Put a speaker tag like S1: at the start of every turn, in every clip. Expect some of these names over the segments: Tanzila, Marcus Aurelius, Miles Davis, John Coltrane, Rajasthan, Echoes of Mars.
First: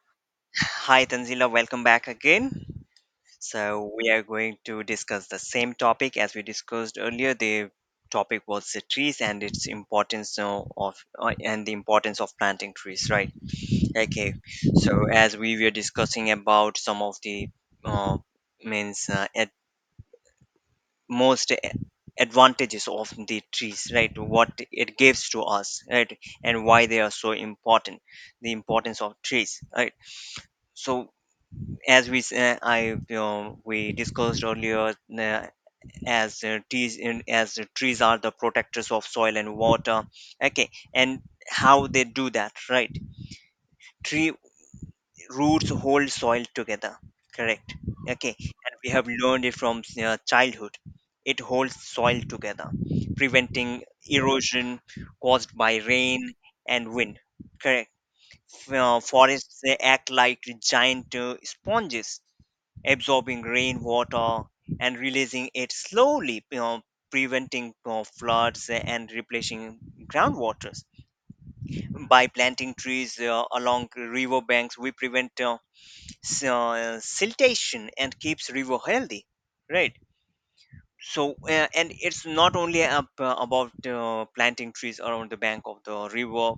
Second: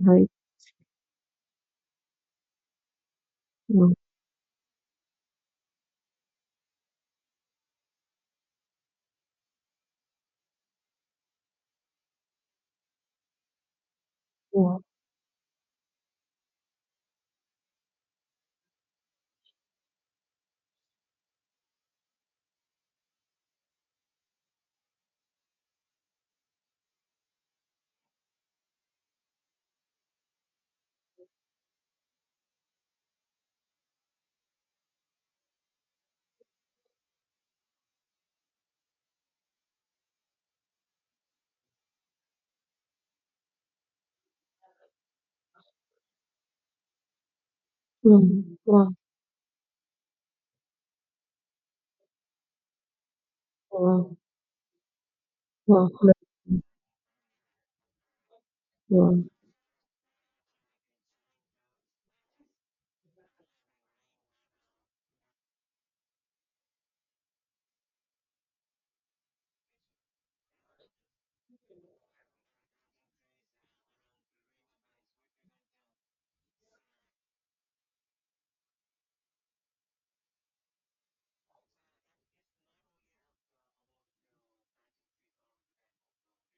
S1: Right.
S2: Hi, Tanzila. Welcome back again.
S1: Yeah.
S2: So, we are going to discuss the same topic as we discussed earlier. The topic was the trees and its importance of and the importance of planting trees, right? Okay.
S1: Yeah.
S2: So, as we were discussing about some of the uh, means at most advantages of the trees, right? What it gives to us, right? And why they are so important. The importance of trees, right? So as we s- I we discussed earlier, as trees in, as trees are the protectors of soil and water. Okay, and how they do that, right? Tree roots hold soil together. Correct.
S1: Yeah.
S2: Okay, and
S1: Yeah.
S2: we have learned it from childhood. It holds soil together, preventing erosion caused by
S1: Yeah. Yeah.
S2: rain and wind. Correct.
S1: Yeah.
S2: Forests they act like giant sponges absorbing rainwater and releasing it slowly, you know, preventing floods and replenishing groundwaters. By planting trees along river banks, we prevent siltation and keeps river healthy, right? So, and it's not only about planting trees around the bank of the river.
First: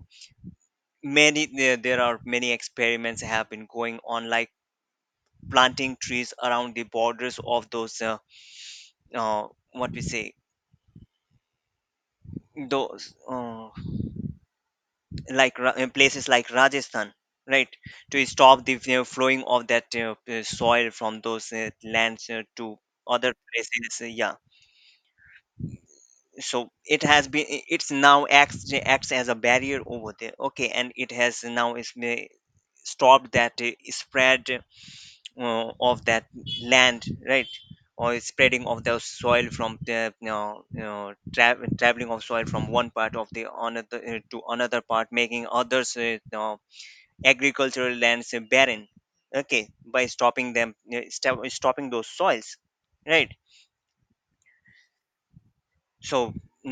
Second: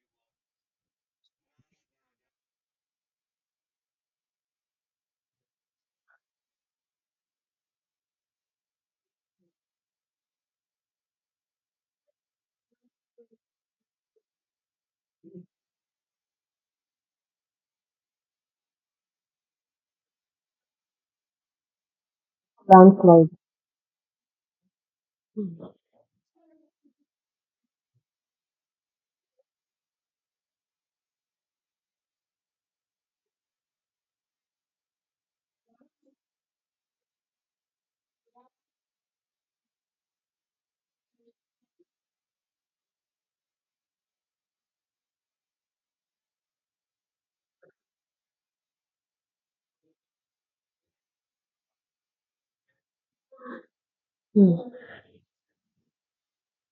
S2: Many there are many experiments have been going on, like planting trees around the borders of those uh, what we say those like places like Rajasthan, right, to stop the, you know, flowing of that soil from those lands to other
S1: Landslide.
S2: places yeah,
S1: Yeah.
S2: so it has been it's now acts as a barrier over there. Okay, and it has now stopped that spread of that land, right, or spreading of the soil from the, you know, you know, traveling of soil from one part of the another to another part, making others, you know, agricultural lands barren. Okay, by stopping them, stopping those soils, right.
S1: Yeah.
S2: So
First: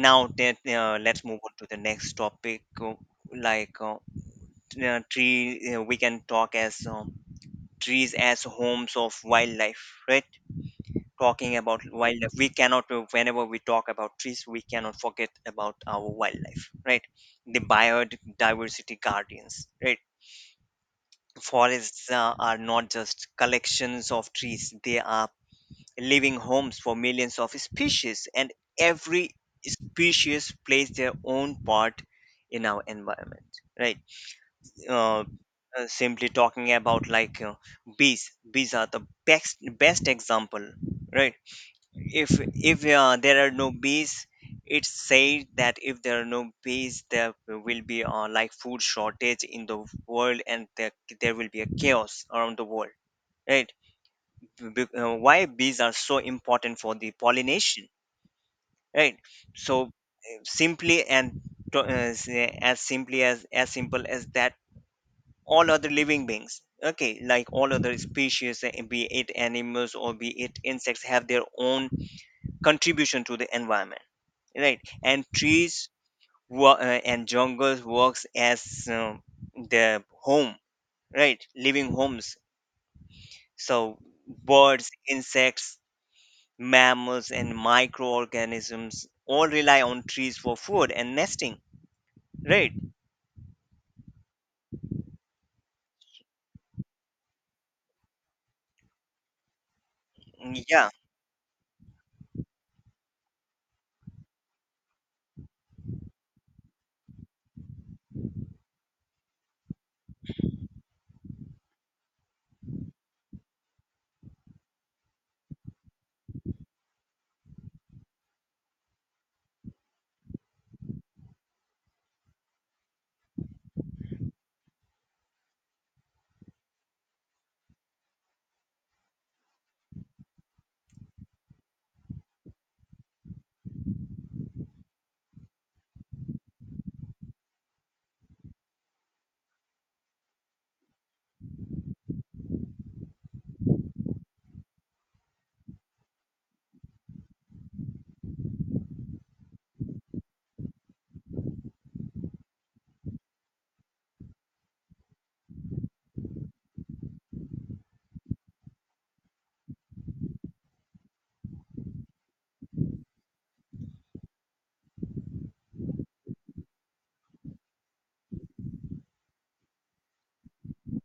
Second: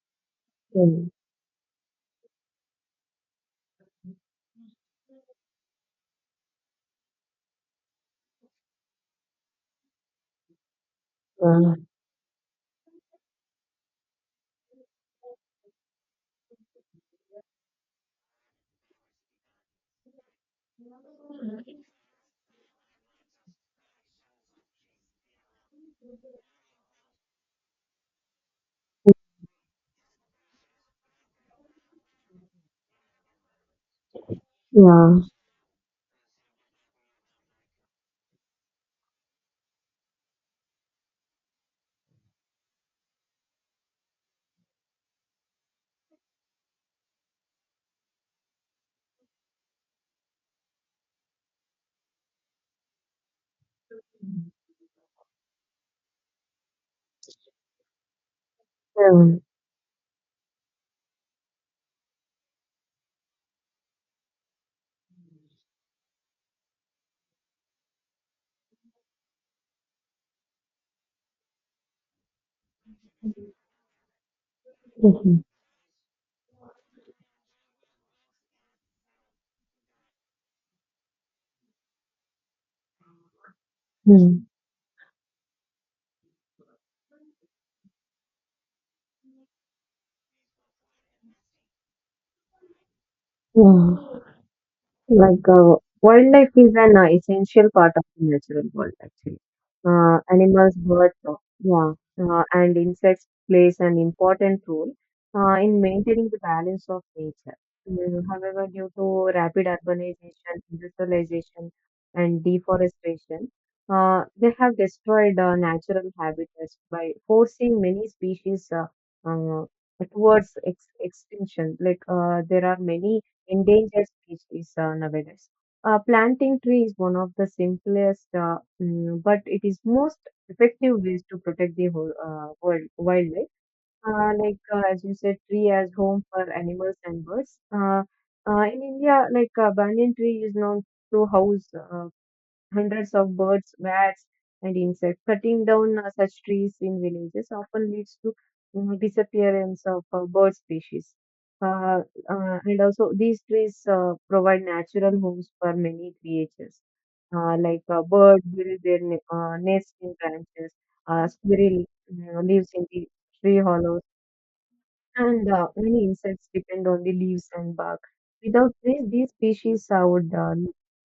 S2: now that,
S1: Yeah.
S2: let's move on to the next topic, like t- tree we can talk as trees as homes of wildlife, right. Talking
S1: Yeah.
S2: about wildlife, we cannot, whenever we talk about trees we cannot forget about our wildlife, right, the biodiversity guardians, right. Forests are not just collections of trees, they are living homes for millions of species, and every species plays their own part in our environment, right.
S1: Yeah.
S2: uh, Simply talking about, like, bees, bees are the best best example, right. If there are no bees, it said that if there are no bees there will be, like food shortage in the world, and there will be a chaos around the world, right. Why bees are so important for the pollination, right.
S1: Yeah.
S2: So, simply and to, s- as simply as simple as that, all other living beings, okay, like all other species, be it animals or be it insects, have their own contribution to the environment, right. And trees and jungles works as the home, right, living homes. So
S1: Yeah.
S2: birds, insects, mammals and microorganisms all rely on trees for food and nesting, right.
S1: Yeah. Like, wildlife is an essential part of the natural world, actually.
S2: Mm,
S1: Animals,
S2: yeah.
S1: birds, yeah, and insects plays an important role in maintaining the balance of nature. However, due to rapid urbanization, industrialization, and deforestation, they have destroyed natural habitats by forcing many species uh, towards ex extinction. Like, there are many endangered species nowadays. Planting tree is one of the simplest, but it is most effective ways to protect the whole, world wildlife. Like, as you said, tree as home for animals and birds. In India, like, banyan tree is known to house uh, hundreds of birds, bats, and insects. Cutting down such trees in villages often leads to disappearance of bird species. Uh, and also, these trees provide natural homes for many creatures. Like, birds build their nests in branches, squirrel, you know, lives in the tree hollows, and many insects depend on the leaves and bark. Without this, these species would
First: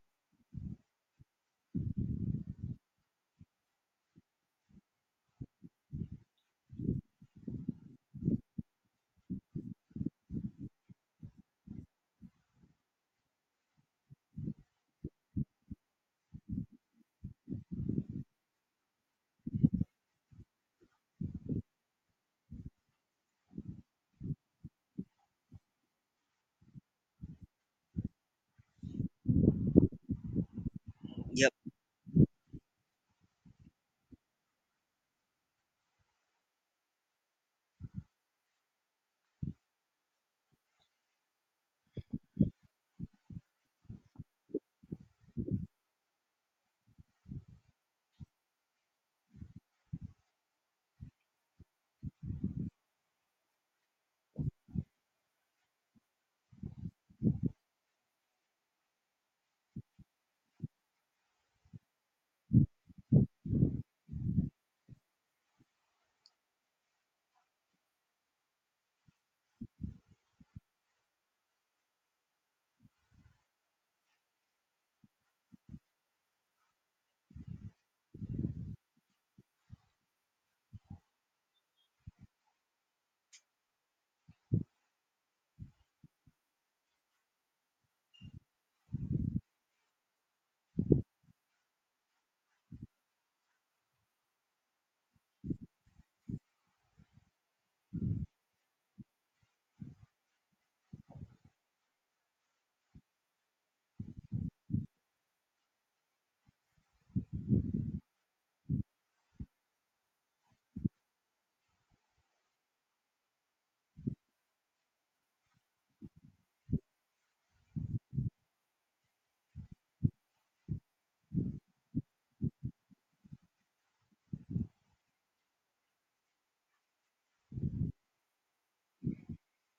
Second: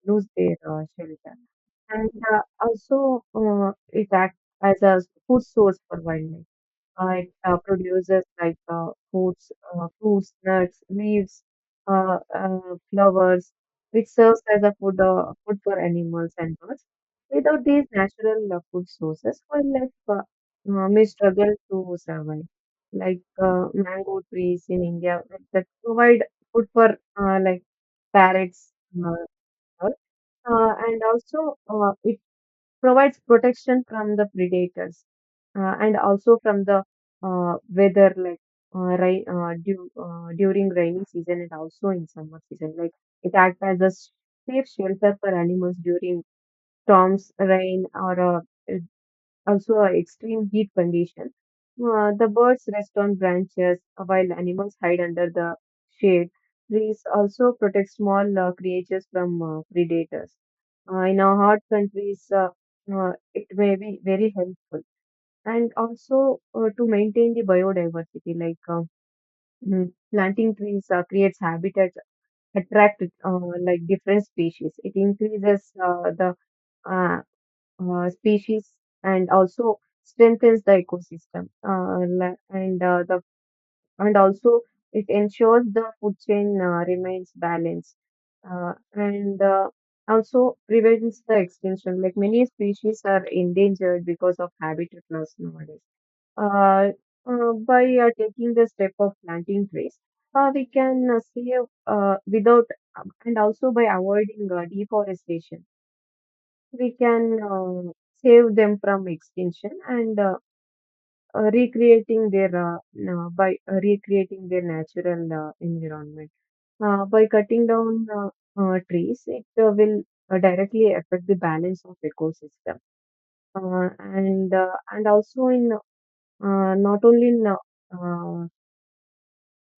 S1: lose their shelter. And also, it acts as a food source for wildlife. It produces like foods, fruits, nuts, leaves, uh, uh, flowers, which serves as a food for animals and birds. Without these natural food sources, wildlife may struggle to survive. Like mango trees in India, like, that provide food for like parrots, uh, birds, and
S2: Yep.
S1: also it provides protection from the predators and also from the weather, like rain during rainy season and also in summer season. Like, it acts as a safe shelter for animals during storms, rain, or also extreme heat condition. The birds rest on branches while animals hide under the shade. Trees also protect small creatures from predators. In our hot countries, it may be very helpful. And also to maintain the biodiversity, like, planting trees creates habitats, attract like different species. It increases the uh, species and also strengthens the ecosystem, and also it ensures the food chain remains balanced, and also prevents the extinction, like many species are endangered because of habitat loss nowadays. uh, by taking the step of planting trees, we can save, without, and also by avoiding deforestation, we can save them from extinction and recreating their na- by recreating their natural environment. By cutting down trees, it will directly affect the balance of ecosystem. Uh, and and also in not only in uh,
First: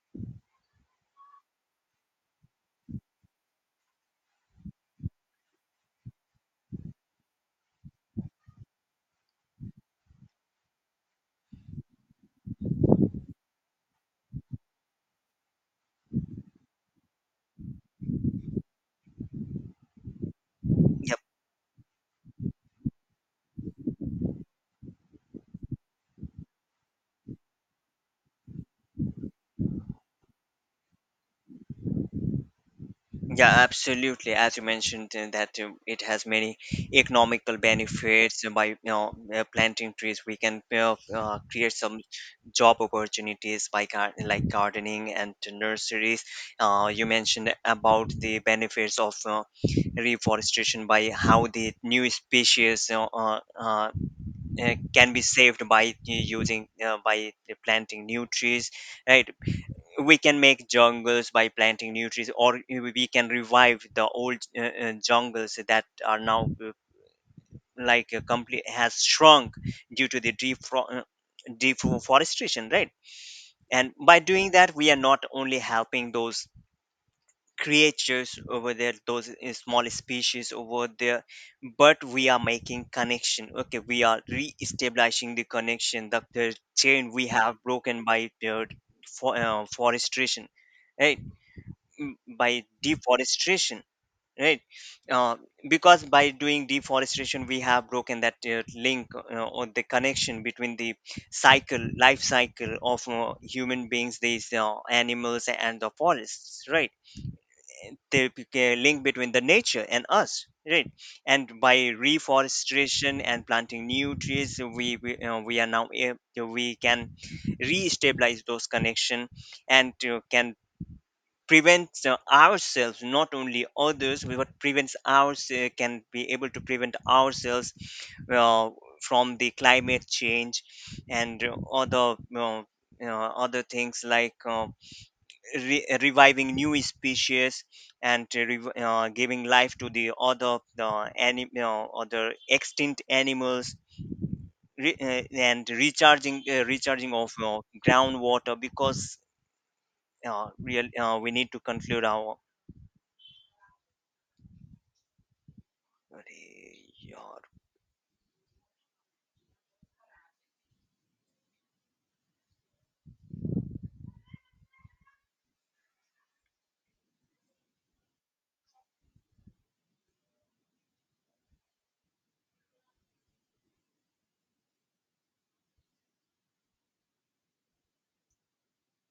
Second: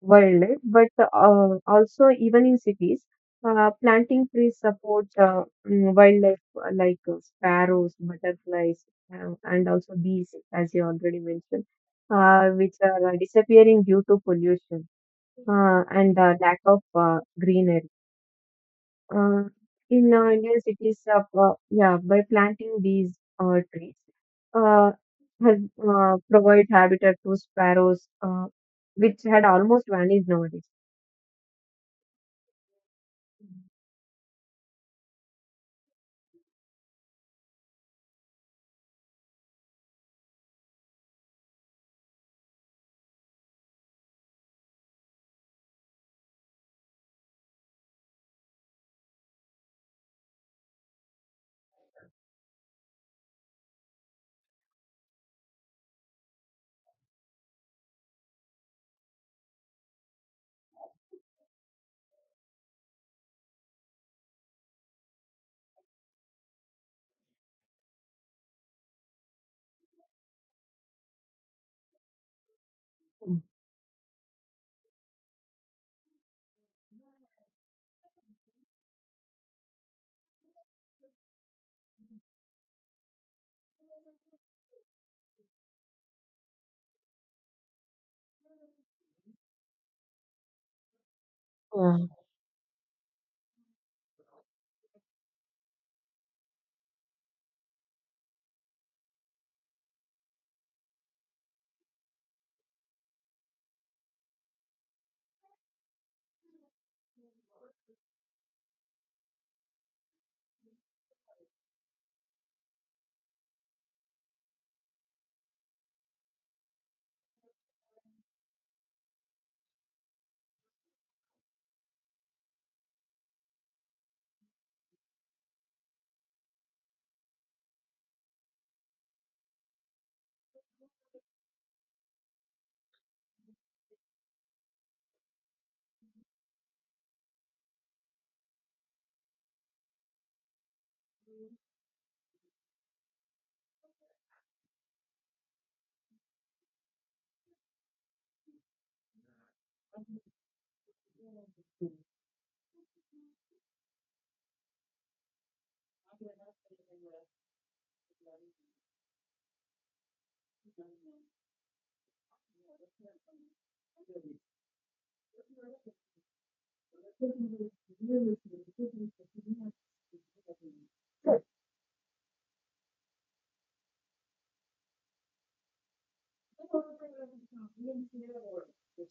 S1: worldwide, but also even in cities, planting trees support, wildlife like sparrows, butterflies, and also bees, as you already mentioned, which are disappearing due to pollution and lack of greenery. Uh, in Indian cities,
S2: Yep.
S1: yeah, by planting these trees, uh, has provide habitat to sparrows, which had almost vanished nowadays.
S2: Yeah, absolutely. As you mentioned, that it has many economical benefits by, you know, planting trees. We can, create some job opportunities by like gardening and to nurseries. You mentioned about the benefits of reforestation, by how the new species, can be saved by using, by planting new trees, right? We can make jungles by planting new trees, or we can revive the old, jungles that are now, like, complete has shrunk due to the deforestation, right. And by doing that, we are not only helping those creatures over there, those small species over there, but we are making connection. Okay, we are re-establishing the connection, the chain we have broken by the forestation, right,
S1: Mm.
S2: by deforestation, right. uh, because by doing deforestation we have broken that link, or the connection between the cycle, life cycle of human beings, these animals and the forests, right, the link between the nature and us, right. And by reforestation and planting new trees, we are we can re-stabilize those connection, and can prevents, ourselves, not only others, but what prevents ourselves, can be able to prevent ourselves, uh, from the climate change and, other, you know, other things, like, reviving new species, and to giving life to the other, the other extinct animals, and recharging, recharging of groundwater, because real we need to conclude our Allez, yo,
S1: Yeah.